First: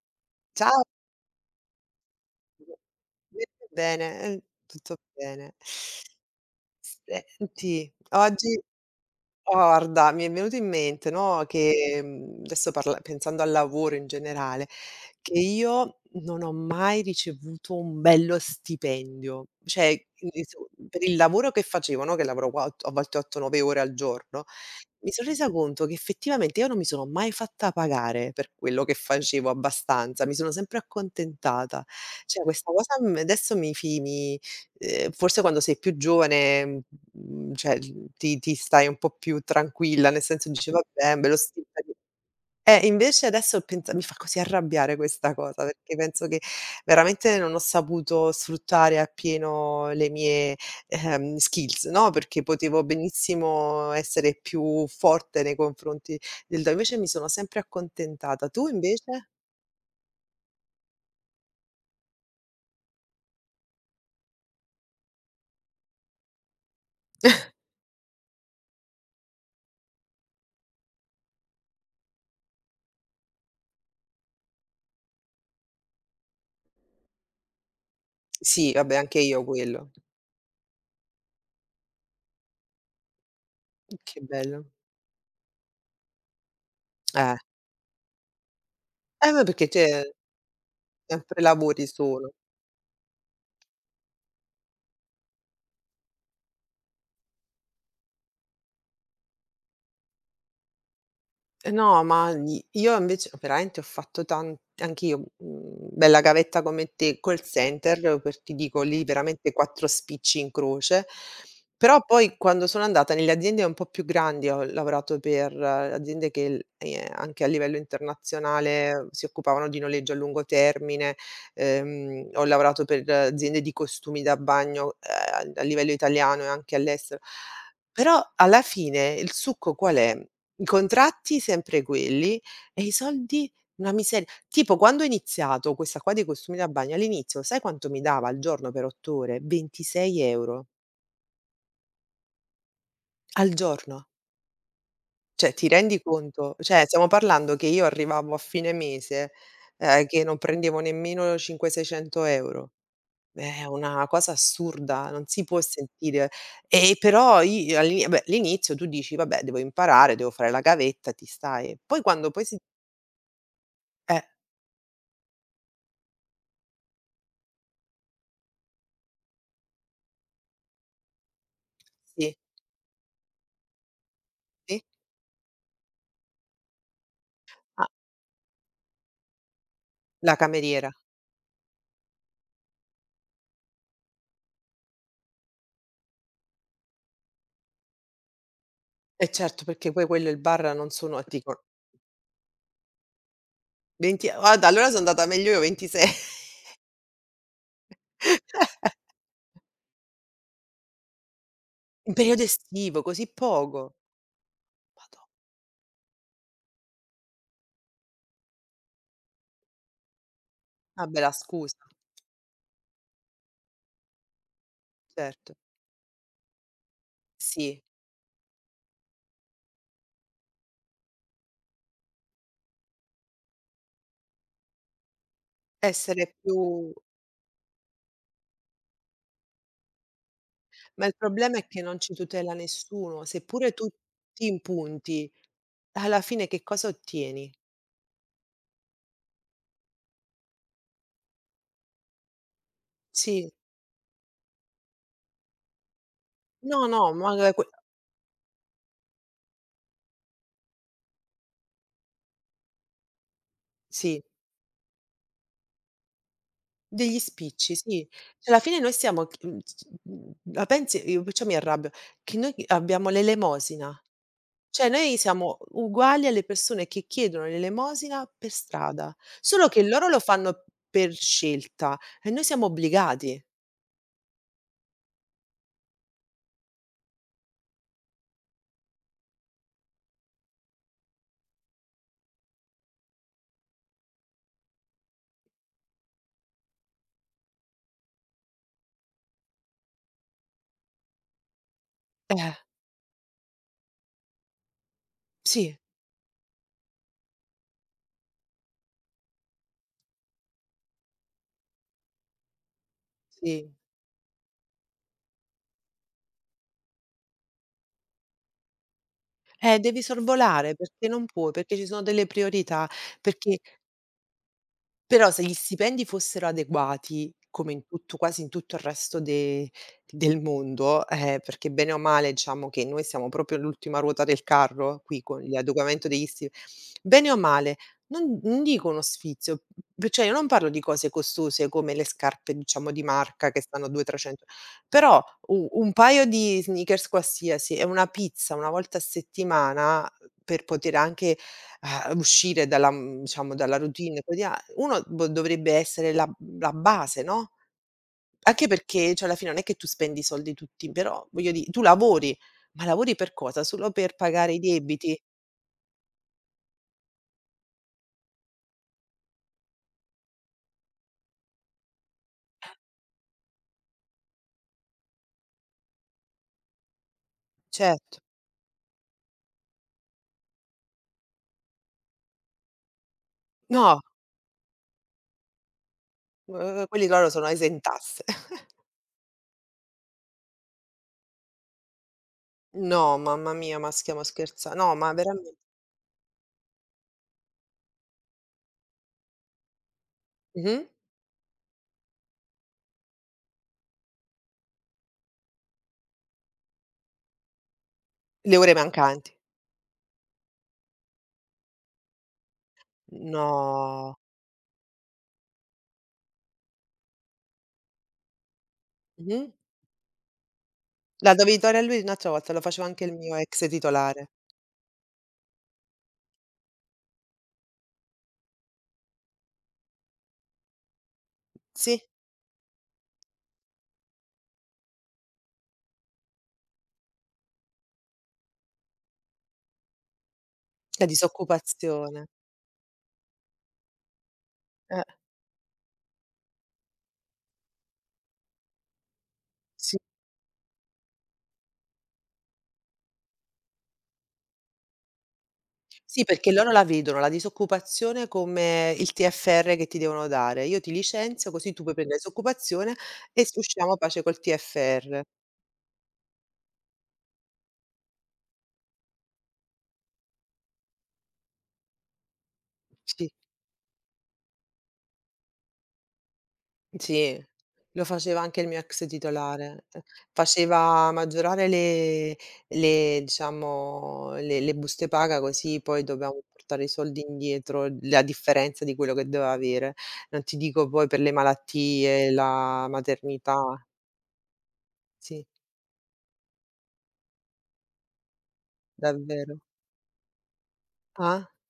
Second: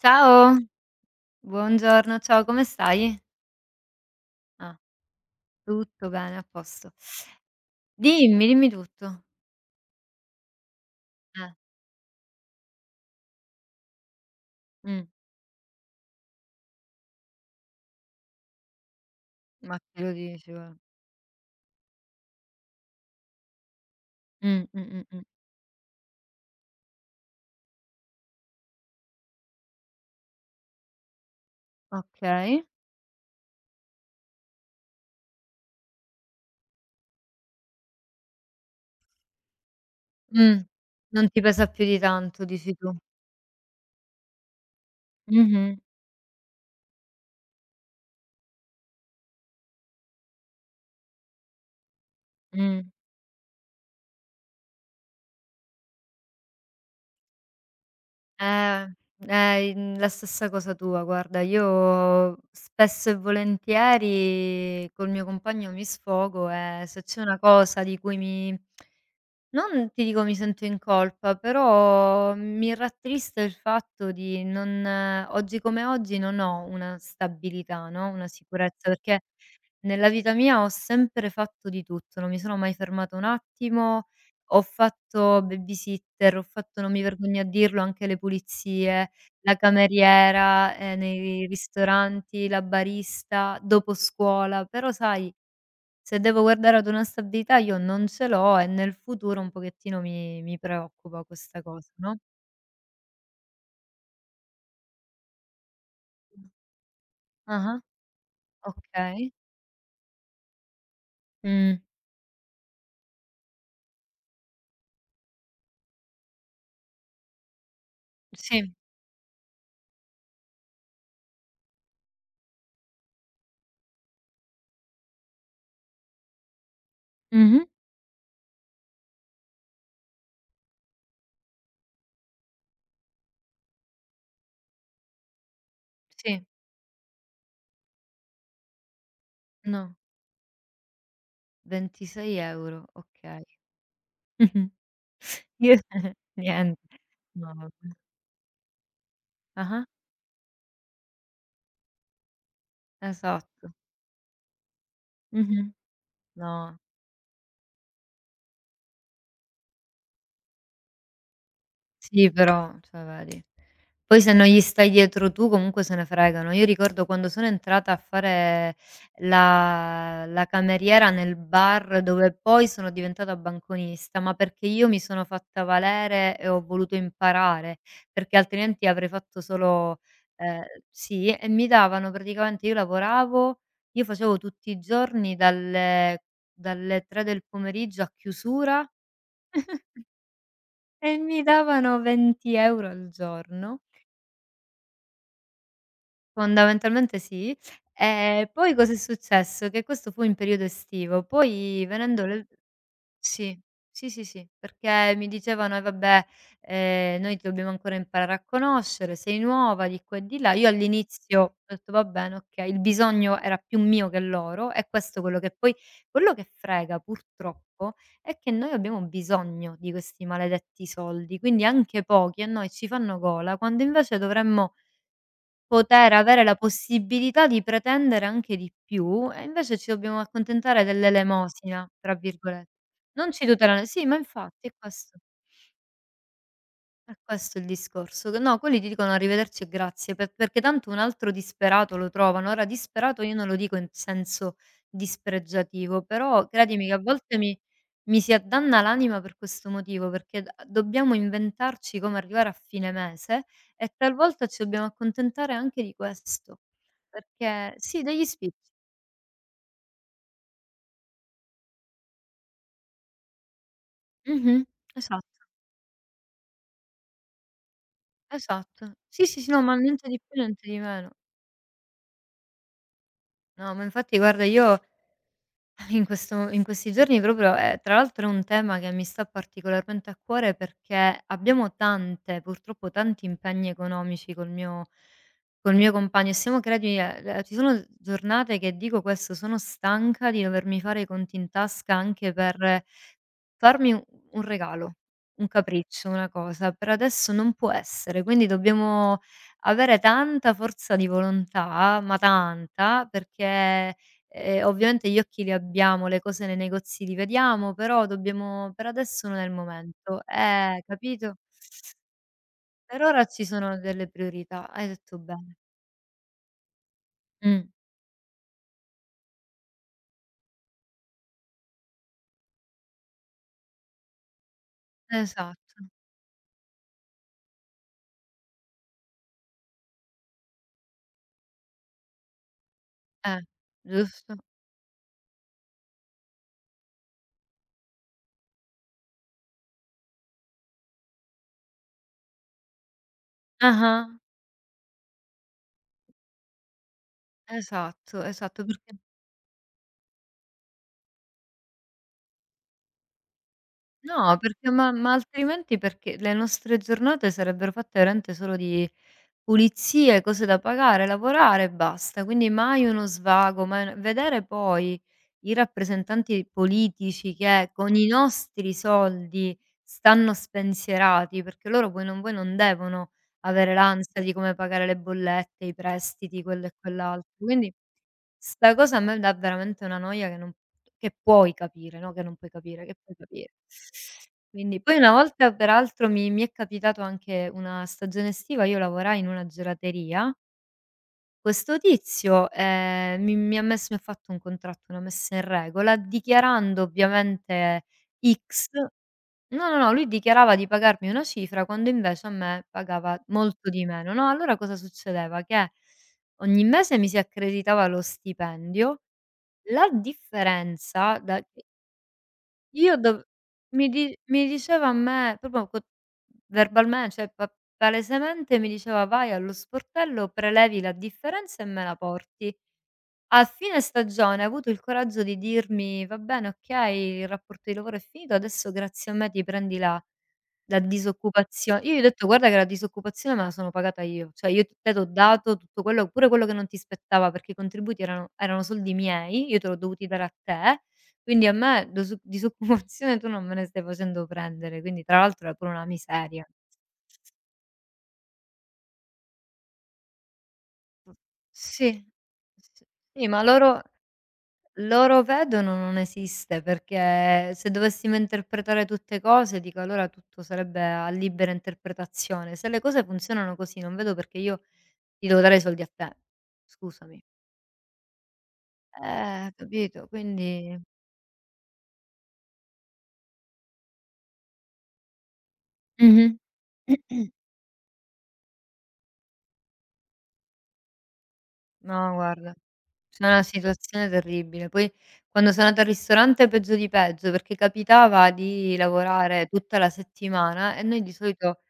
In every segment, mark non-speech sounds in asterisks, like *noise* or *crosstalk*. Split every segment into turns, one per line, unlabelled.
Ciao,
Ciao,
buongiorno, ciao, come stai?
bene,
Ah,
tutto bene.
tutto bene, a posto.
Senti,
Dimmi,
oggi
dimmi tutto.
Guarda, mi è venuto in mente, no,
Eh,
che, adesso parla pensando al lavoro in generale,
mh,
che io non ho mai ricevuto un bello stipendio.
ma
Cioè,
che lo
quindi
dici,
so
guarda.
per il lavoro che facevo, no, che lavoro qua ott a volte 8, 9 ore al giorno,
Mh, mh, mh,
mi
mh.
son resa conto che effettivamente io non mi sono mai fatta pagare per quello che facevo abbastanza, mi sono sempre accontentata. Cioè
Okay.
questa cosa, adesso mi. Forse quando sei più giovane, cioè l ti ti stai un po' più tranquilla, nel senso
Mh,
dici: "Vabbè, me
non
lo
ti pesa più
*unintelligible*
di tanto, dici
Eh,
tu.
invece adesso pensa mi fa così arrabbiare questa cosa,
Mh-mh,
perché penso che veramente non ho saputo sfruttare appieno le mie, skills, no, perché potevo
mh.
benissimo essere più forte nei confronti del do invece mi sono sempre accontentata. Tu
Eh,
invece?
in la stessa cosa tua, guarda, io spesso e volentieri col mio compagno mi sfogo, e se c'è una cosa di cui mi. Non ti dico mi sento in colpa, però mi rattrista il fatto di non oggi come oggi non ho una stabilità, no, una
Sì,
sicurezza,
vabbè, anche
perché
io quello.
nella vita mia ho sempre fatto di tutto, non mi sono mai fermata un attimo,
Che
ho
bello.
fatto babysitter, ho fatto, non mi
Eh.
vergogno a dirlo, anche le pulizie,
Beh,
la
perché te.
cameriera,
Sempre
nei
lavori solo.
ristoranti, la barista, dopo scuola, però sai, se devo guardare ad una stabilità io non ce l'ho, e nel futuro un pochettino mi preoccupa questa
Eh
cosa,
no,
no.
ma gli io invece veramente ho fatto tan anch'io, bella gavetta come te, call
Ah-ah,
center, per ti dico lì
okay.
veramente 4 spicci in croce.
Mh,
Però poi quando sono andata nelle aziende un po' più grandi, ho lavorato per aziende che l anche a livello
sì.
internazionale si occupavano di noleggio a lungo termine, ho lavorato per aziende di costumi da bagno, a livello italiano e anche all'estero.
Mh-mh.
Però alla fine il succo qual è? I contratti sempre quelli e i soldi una miseria. Tipo quando ho iniziato questa qua dei
Sì.
costumi da bagno, all'inizio sai quanto mi dava al giorno per 8 ore?
No,
26 €
26 € okay.
al giorno.
*laughs* Mh-mh.
Cioè ti
Io
rendi conto? Cioè
niente.
stiamo
No,
parlando che io
vabbè.
arrivavo a fine mese,
Ah-ah,
che non prendevo nemmeno 500, 600 €. È
esatto.
una cosa assurda, non si può
Mh-mh.
sentire.
No.
E però i all'ini beh, all'inizio tu dici: "Vabbè, devo imparare, devo fare la gavetta", ti stai. Poi quando
Sì,
poi si
però, cioè vedi. Poi
eh,
se non gli stai dietro tu comunque se ne fregano. Io ricordo quando sono entrata a fare la cameriera nel bar dove
sì,
poi sono diventata banconista, ma perché
sì.
io mi sono fatta valere e ho voluto imparare,
Ah,
perché altrimenti avrei fatto solo.
la
ehm,
cameriera.
sì, e mi davano, praticamente, io facevo tutti i giorni dalle 3 del pomeriggio a chiusura,
Eh certo, perché poi quello e il bar non sono
e
e
mi
dico
davano 20 € al giorno,
20, guarda, allora so' andata meglio io 26.
fondamentalmente sì.
*laughs*
Poi cosa è successo? Che questo fu in periodo estivo, poi
In
venendo
periodo
le.
estivo, così
Sì,
poco?
sì, sì, sì, perché
Madò.
mi dicevano: "Eh vabbè, noi ti dobbiamo ancora imparare a conoscere, sei nuova di qua e di là". Io
Vabbè la
all'inizio ho
scusa,
detto: "Va bene, okay". Il bisogno era più mio che loro, è questo quello che
certo.
poi, quello che frega
Sì,
purtroppo è che noi abbiamo bisogno di questi maledetti soldi, quindi anche pochi a noi ci fanno gola, quando invece dovremmo. Poter
essere
avere la
più
possibilità di pretendere anche di più, e invece ci dobbiamo accontentare
ma il problema è che
dell'elemosina,
non ci
tra
tutela
virgolette.
nessuno,
Non ci
seppure
tutelano,
tu
sì, ma
ti
infatti è questo.
impunti, alla fine che cosa
È
ottieni?
questo è il discorso, che no, quelli ti dicono arrivederci e grazie, perché tanto un altro disperato lo trovano. Ora disperato io non
Sì.
lo dico in senso dispregiativo, però
No,
credimi che a
no, ma
volte mi
que
mi si addanna l'anima per questo motivo, perché d dobbiamo inventarci come arrivare a fine mese e
sì.
talvolta ci dobbiamo accontentare anche di questo.
Degli
Perché
spicci,
sì,
sì.
degli
Cioè alla
spicci.
fine noi siamo la pensi io perciò mi arrabbio, che noi abbiamo l'elemosina.
Mh-mh.
Cioè noi
Esatto,
siamo uguali alle persone che chiedono l'elemosina per
esatto.
strada,
Sì, sì, sì, no,
solo
ma
che loro
niente di
lo
più,
fanno
niente di meno.
per scelta e noi siamo obbligati.
No, ma infatti guarda, io. *laughs* In questi giorni, proprio, è tra l'altro è un tema che mi sta particolarmente a cuore, perché abbiamo tante, purtroppo tanti impegni economici, col mio compagno, e siamo creati ci sono giornate che dico questo: "Sono stanca di dovermi fare i conti in tasca anche
Eh,
per". Farmi u un regalo, un
sì,
capriccio, una cosa, per adesso non può essere, quindi dobbiamo avere tanta forza di volontà, ma tanta,
sì.
perché ovviamente gli occhi li abbiamo, le cose nei negozi li vediamo, però dobbiamo, per adesso non è il
Devi
momento.
sorvolare perché non
Capito?
puoi, perché ci sono delle priorità,
Per ora ci
perché.
sono delle priorità, hai detto
Però se gli
bene.
stipendi fossero adeguati,
Mh,
come in tutto quasi in tutto il resto de del mondo, perché bene o male diciamo che noi siamo proprio l'ultima ruota del carro qui con
esatto.
l'adeguamento degli sti bene o male, non dico uno sfizio, p cioè io non parlo di cose costose come le scarpe diciamo di
Eh,
marca che stanno 200,
giusto.
300 però u un paio di sneakers qualsiasi e una pizza una volta a settimana per poter anche. Ah, uscire dalla diciamo dalla
Ah-ah,
routine quotidia uno bo dovrebbe essere la base, no,
esatto, esatto,
anche
perché.
perché, cioè alla fine non è che tu spendi i soldi tutti, però voglio di tu lavori, ma lavori per cosa? Solo per
No,
pagare i
perché ma
debiti?
altrimenti perché le nostre giornate sarebbero fatte veramente solo di pulizie, cose da pagare, lavorare e basta. Quindi mai uno svago, mai una, vedere poi i rappresentanti politici che con i
Certo.
nostri soldi stanno spensierati, perché loro poi non vuoi non devono avere
No,
l'ansia di come pagare le bollette, i prestiti, quello e
quelli loro
quell'altro.
sono
Quindi
esentasse. *laughs*
'sta cosa a me dà veramente una noia che non, che puoi capire, no, che non puoi capire, che
No,
puoi
mamma
capire.
mia, ma stiamo scherza
Quindi
no,
poi
ma
una volta
veramen
peraltro mi è capitato anche una stagione estiva, io lavorai in una gelateria,
mh-mh.
questo tizio, mi ha fatto un contratto, una messa in regola, dichiarando ovviamente
Le
X.
ore mancanti.
No, no, no, lui dichiarava di pagarmi una cifra quando invece a me pagava molto di meno,
No.
no, allora cosa succedeva, che ogni mese mi si accreditava lo stipendio,
Mh-mh.
la differenza
La
da.
dovevi dare a lui un'altra volta, lo faceva
Io
anche il
dov
mio ex titolare.
Mi diceva a me proprio, co verbalmen cioè pa palesemente mi diceva: "Vai allo sportello, prelevi la differenza e me la
Sì,
porti". A fine stagione ha avuto il coraggio di dirmi: "Va bene, okay, il rapporto di lavoro è finito, adesso grazie a me ti prendi la. La
la
disoccupazio". Io gli ho detto:
disoccupazione.
"Guarda che la disoccupazione me la sono pagata io, cioè io te
Eh.
t'ho dato tutto, quello pure quello che non ti spettava, perché i contributi erano soldi miei, io te l'ho
Sì.
dovuti dare a te, quindi a me dosu *laughs* disoccupazione tu non me ne stai facendo prendere". Quindi tra l'altro era pure una
Sì,
miseria.
perché loro la vedono la disoccupazione come il TFR che ti devono dare. Io ti licenzio così tu puoi
Sì,
prendere la
s
disoccupazione
sì, ma
e s
loro
usciamo a pace col TFR.
loro vedono non esiste, perché se dovessimo interpretare tutte cose, dico allora tutto sarebbe a libera interpretazione. Se le cose
Sì,
funzionano così, non vedo perché io. Ti devo dare i soldi a te, scusami.
sì, lo faceva anche il mio ex titolare. Eh,
Capito? Quindi
faceva maggiorare le diciamo le buste paga così poi
mh-mh.
dovevamo portare i soldi indietro, la differenza di quello che doveva avere. Non ti dico poi per le
No,
malattie,
guarda,
la
c'è una
maternità.
situazione terribile. Poi
Sì,
quando sono andata al ristorante peggio di peggio, perché capitava di lavorare
davvero.
tutta la settimana, e noi di
Ah?
solito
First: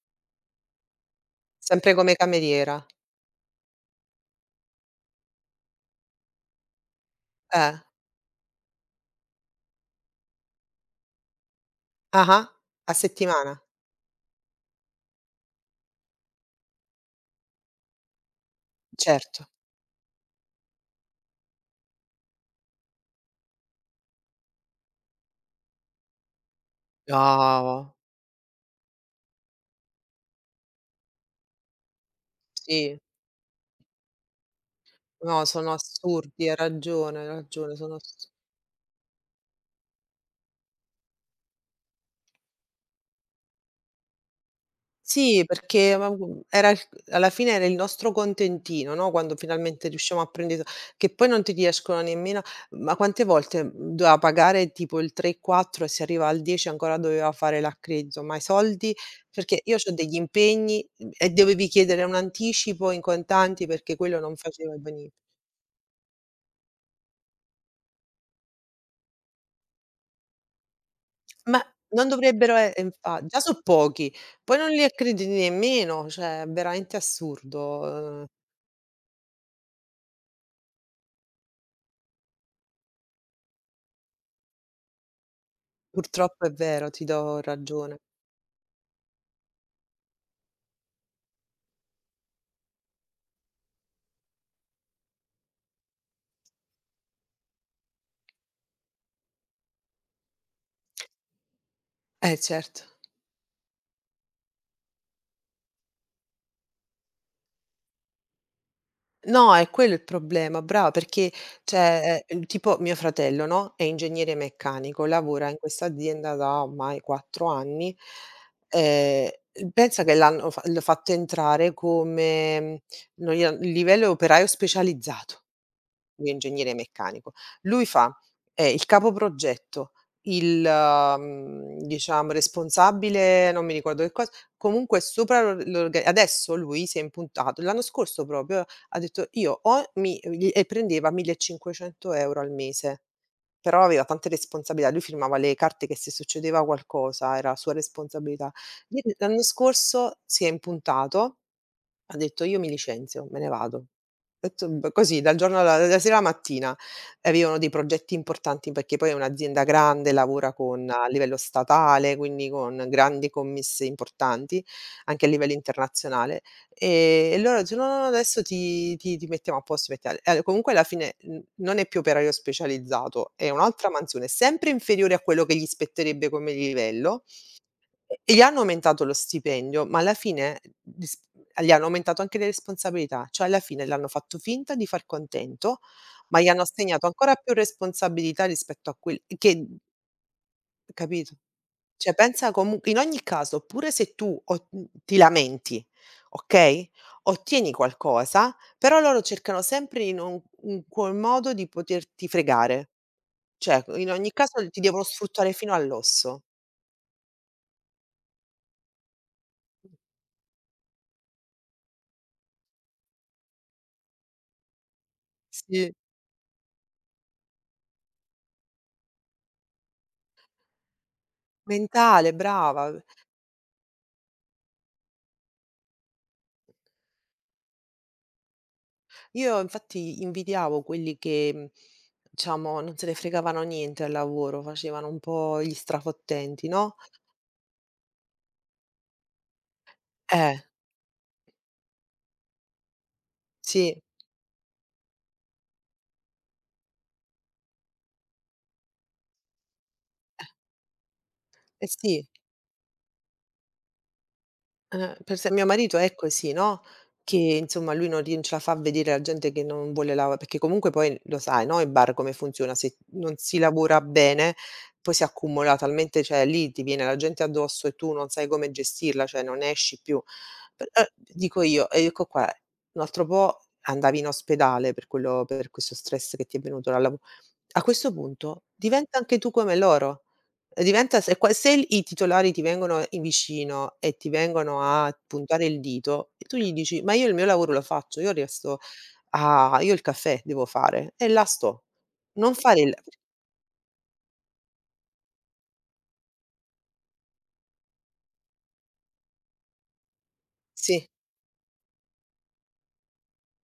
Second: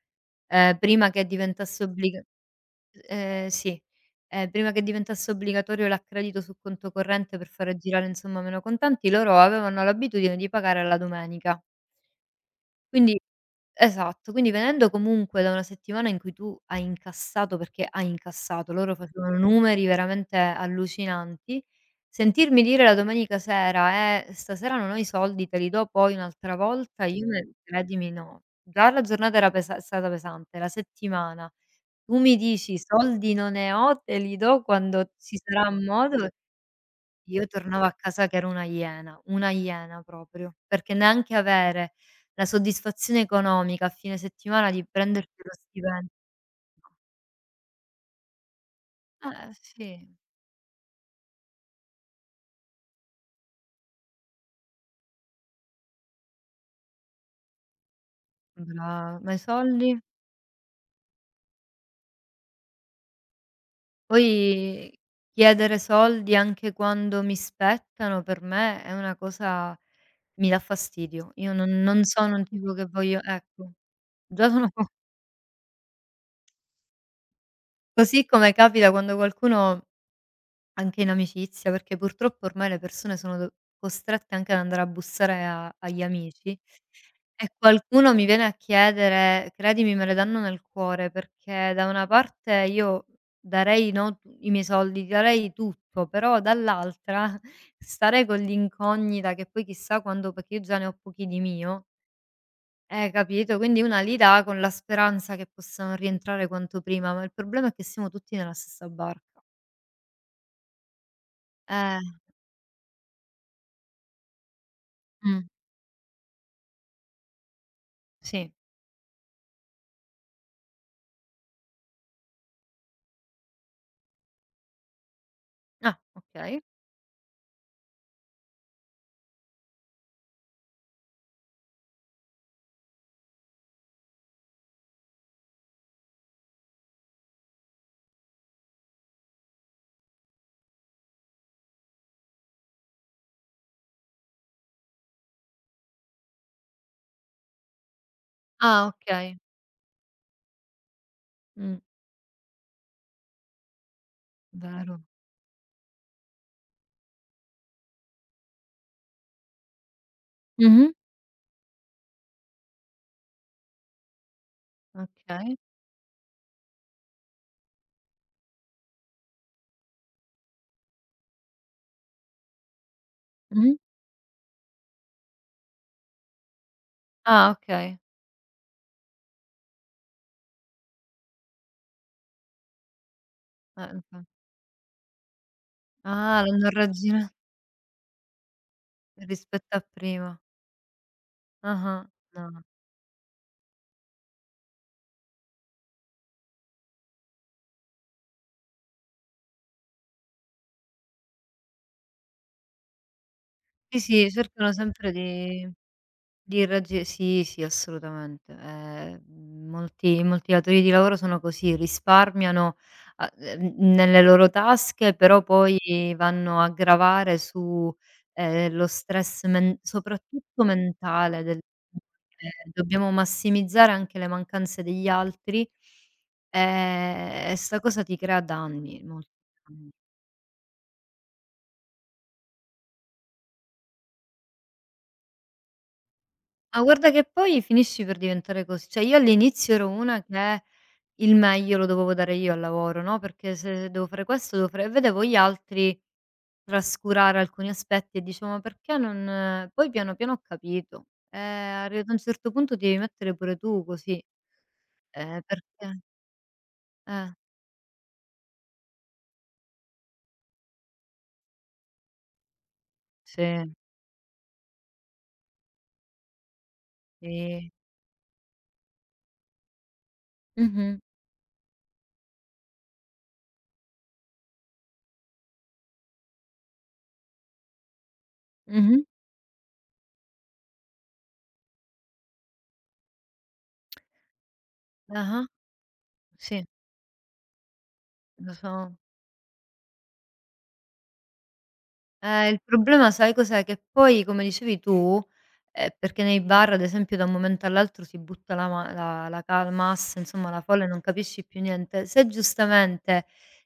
prima che diventasse
Sempre come
obbliga
cameriera.
sì, prima che diventasse obbligatorio l'accredito su conto corrente per
Eh.
fare girare, insomma, meno contanti, loro avevano l'abitudine di pagare alla domenica.
Ah-ah. A
Quindi
settimana?
esatto, quindi venendo comunque da una settimana in cui tu hai incassato, perché hai incassato, loro facevano
Certo.
numeri veramente allucinanti, sentirmi dire la domenica sera: stasera non ho i soldi, te li do poi un'altra volta", io ne,
No,
credimi, no. Già la giornata era pesa, è stata pesante, la settimana. Tu mi dici:
sì.
"Soldi non ne ho, te li do quando ci
No,
sarà
sono
modo".
assurdi, hai
Io
ragione,
tornavo a
sono
casa
ass
che ero una iena proprio, perché neanche avere la soddisfazione economica a fine settimana di prenderti
sì,
lo
perché ma
stipendio,
*unintelligible* gu era il alla fine era il nostro contentino, no,
no.
quando
Eh
finalmente
sì,
riusciamo a prendere che poi non ti riescono nemmeno, ma quante volte, doveva pagare tipo il 3, 4 e si arriva al 10 ancora doveva fare l'accredito, ma i soldi,
brava, ma i
perché io
soldi?
c'ho degli impegni, e dovevi chiedere un anticipo in contanti perché quello non faceva
Poi
veni.
chiedere soldi anche quando mi spettano, per me è una cosa, mi dà fastidio. Io
Ma
non, non
non
sono un
dovrebbero e
tipo che voglio,
infa già so'
ecco,
pochi,
già
poi non
sono.
li
*laughs*
accrediti nemmeno, cioè è veramente assurdo,
Così come capita quando qualcuno. Anche in amicizia, perché purtroppo ormai le persone sono do costrette anche ad andare a bussare a agli
purtroppo è
amici,
vero, ti do
e
ragione.
qualcuno mi viene a chiedere, credimi, me le danno nel cuore, perché da una parte io darei, no, i miei soldi, darei tutto, però dall'altra. *laughs* Stare con l'incognita che poi chissà quando, perché io già ne ho pochi di mio,
Eh certo.
capito? Quindi una li dà con la speranza che possano rientrare quanto prima, ma il problema è che siamo tutti nella stessa barca.
No, è quello il problema, brava, perché
Eh,
cioè, tipo mio fratello, no, è ingegnere meccanico,
mh,
lavora in questa azienda da ormai 4 anni,
sì.
ehm, pensa che l'ho fatto entrare come non gli han il livello operaio specializzato.
Ah,
Lui è
okay.
ingegnere meccanico. Lui fa, è il capoprogetto, il, diciamo responsabile, non mi ricordo che cosa, comunque è sopra l'or l'orga Adesso lui si è impuntato, l'anno scorso proprio ha detto: "Io o mi", gli e prendeva 1500 € al mese, però aveva tante responsabilità, lui firmava le carte che se succedeva qualcosa era sua responsabilità.
Ah, okay.
L'anno scorso si è impuntato,
Mh.
ha detto: "Io mi licenzio, me ne vado". E tum
Vero.
così dalla sera alla mattina. E avevano dei progetti importanti perché poi è un'azienda grande, lavora con
Mh-mh.
a livello statale, quindi con grandi commesse importanti, anche a livello
Okay.
internazionale. E loro dice: "No, no, no, adesso ti mettiamo a posto, ti mettiamo" e comunque alla fine n non è più operaio specializzato, è
Mh-mh.
un'altra mansione, sempre inferiore a quello che gli spetterebbe come livello,
Ah, okay.
e gli hanno aumentato lo stipendio, ma alla fine gli hanno aumentato anche le responsabilità, cioè alla fine l'hanno
Infa
fatto finta di far contento, ma
ah,
gli hanno
l'hanno
assegnato
raggina
ancora più responsabilità rispetto a quel che
rispetto a prima.
capito?
Ah-ah.
Cioè pensa
No.
comu in ogni caso, pure se tu ti lamenti, okay, ottieni qualcosa, però loro cercano sempre in qual modo di poterti fregare. Cioè
Sì,
in
sì,
ogni caso
cercano
ti devono
sempre
sfruttare
di.
fino all'osso.
Di raggi Sì, sì, assolutamente. Molti molti datori di lavoro sono così, risparmiano a nelle loro tasche, però poi
Sì,
vanno a gravare su, lo stress men soprattutto mentale del.
mentale, brava.
Dobbiamo massimizzare anche le mancanze degli altri, e sta cosa ti crea danni, molti
Io
danni.
infatti invidiavo quelli che, diciamo non se ne fregavano niente al lavoro, facevano un po' gli strafottenti,
Ma
no?
guarda che poi finisci per diventare cos cioè, io all'inizio ero una
Eh,
che. Il meglio lo dovevo dare io al lavoro, no, perché se
sì,
devo fare questo, devo fare, e vedevo gli altri trascurare alcuni aspetti, e dicevo: "Ma perché non". Poi piano piano ho capito,
eh
arrivato a un
sì.
certo punto ti devi mettere pure tu così,
Per se mio marito
perché
è così, no,
eh,
che insomma lui non rin ce la fa a vedere la gente che non vuole lava perché comunque poi lo sai, no, in bar come funziona, se non si
sì,
lavora bene poi si accumula talmente cioè lì ti viene la gente
sì.
addosso e tu non sai come gestirla, cioè non esci più. Per
Mh-mh,
dico io, e ecco qua, un altro po' andavi in ospedale per questo stress che ti è venuto dal lavo a questo punto
mh-mh,
diventa anche tu come loro. Diventa se i titolari ti vengono in vicino e ti vengono a
ah-ah,
puntare il dito e tu
sì,
gli dici: "Ma io il mio lavoro lo faccio, io
lo
resto
so.
a io il caffè devo fare e là sto". Non
Il
fare il
problema sai cos'è? Che poi, come dicevi tu, perché nei bar ad esempio da un momento all'altro si butta la, ma la la ca massa, insomma, la folla, e non
sì,
capisci più niente. Se giustamente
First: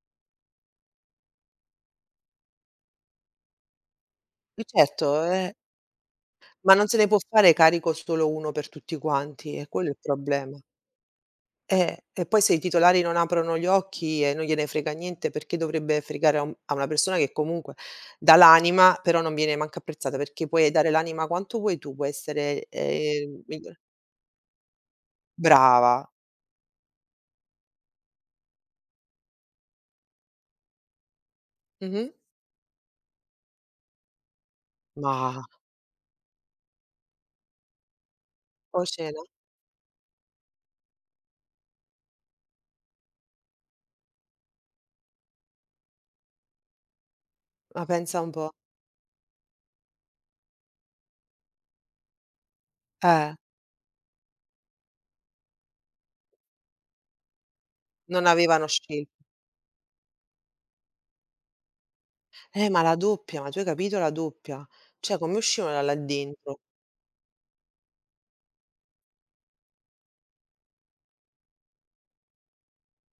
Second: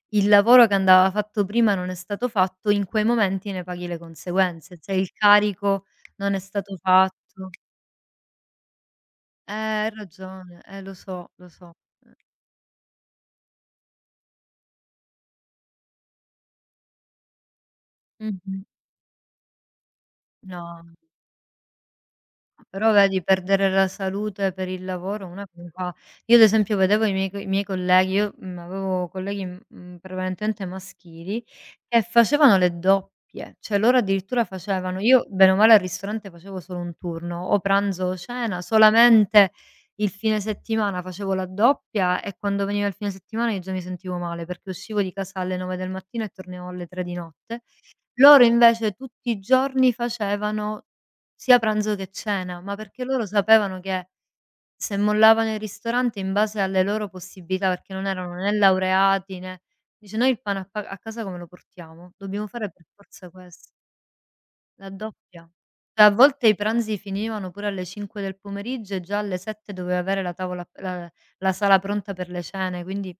il lavoro che andava fatto prima non è stato fatto, in quei momenti ne paghi le conseguenze, se il
certo,
carico non è
ma
stato
non se ne può
fatto.
fare carico solo uno per tutti quanti, è quello
Hai
il problema.
ragione, lo so, lo so.
E poi se i titolari non aprono gli occhi e non gliene frega niente, perché dovrebbe fregare a un a una persona che comunque
Mh.
dà
Mh-mh.
l'anima, però non viene manco apprezzata, perché puoi
No.
dare l'anima quanto vuoi tu, puoi essere,
Però vedi, perdere
miglior
la salute per il lavoro una come fa?
brava.
Io ad esempio vedevo i miei colleghi, io avevo colleghi prevalentemente maschili, che
Mh-mh.
facevano le doppie, cioè loro addirittura facevano, io
Ma
bene o male al ristorante facevo solo un turno, o pranzo o cena,
o cena.
solamente il fine settimana facevo la doppia, e quando veniva il fine settimana io già mi sentivo male, perché uscivo di casa alle 9 del mattino e tornavo alle 3 di notte.
Ma pensa un
Loro
po'.
invece tutti i giorni facevano sia pranzo che cena, ma perché loro
Eh,
sapevano che, se mollavano il ristorante in base alle loro possibilità, perché non
non
erano né
avevano scel
laureati né, dice: "Noi il pane a casa come lo portiamo? Dobbiamo
Eh,
fare
ma
per
la
forza
doppia, ma tu hai
questo,
capito la doppia?
la
Cioè come
doppia".
uscivano da là
Cioè a volte i
dentro?
pranzi finivano pure alle 5 del pomeriggio e già alle 7 dovevi avere la tavola, la sala pronta per le cene, quindi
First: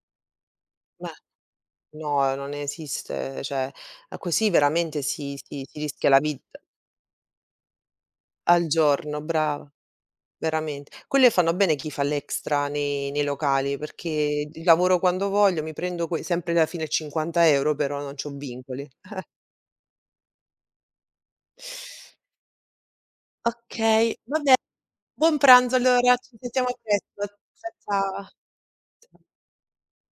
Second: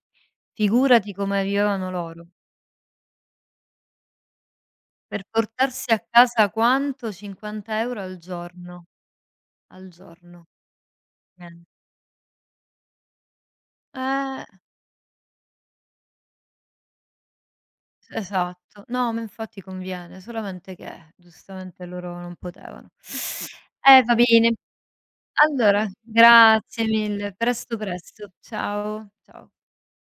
Ma
figurati come vivevano loro.
no, non esiste, cioè, a così veramente
Per
si
portarsi a
rischia la
casa
vita
quanto? 50 € al
al
giorno,
giorno, brava.
al giorno.
Veramente. Quelle fanno
Niente.
bene chi fa l'extra nei locali,
Eh,
perché lavoro quando voglio, mi prendo que sempre alla fine 50 € però non c'ho
esatto.
vincoli.
No, ma infatti conviene, solamente che giustamente loro
*laughs*
non potevano. Eh sì.
Okay,
Va
vabbè.
bene.
Buon pranzo
Allora,
allora, ci sentiamo
grazie mille.
presto. Cia
Presto,
ciao.
presto. Ciao, ciao.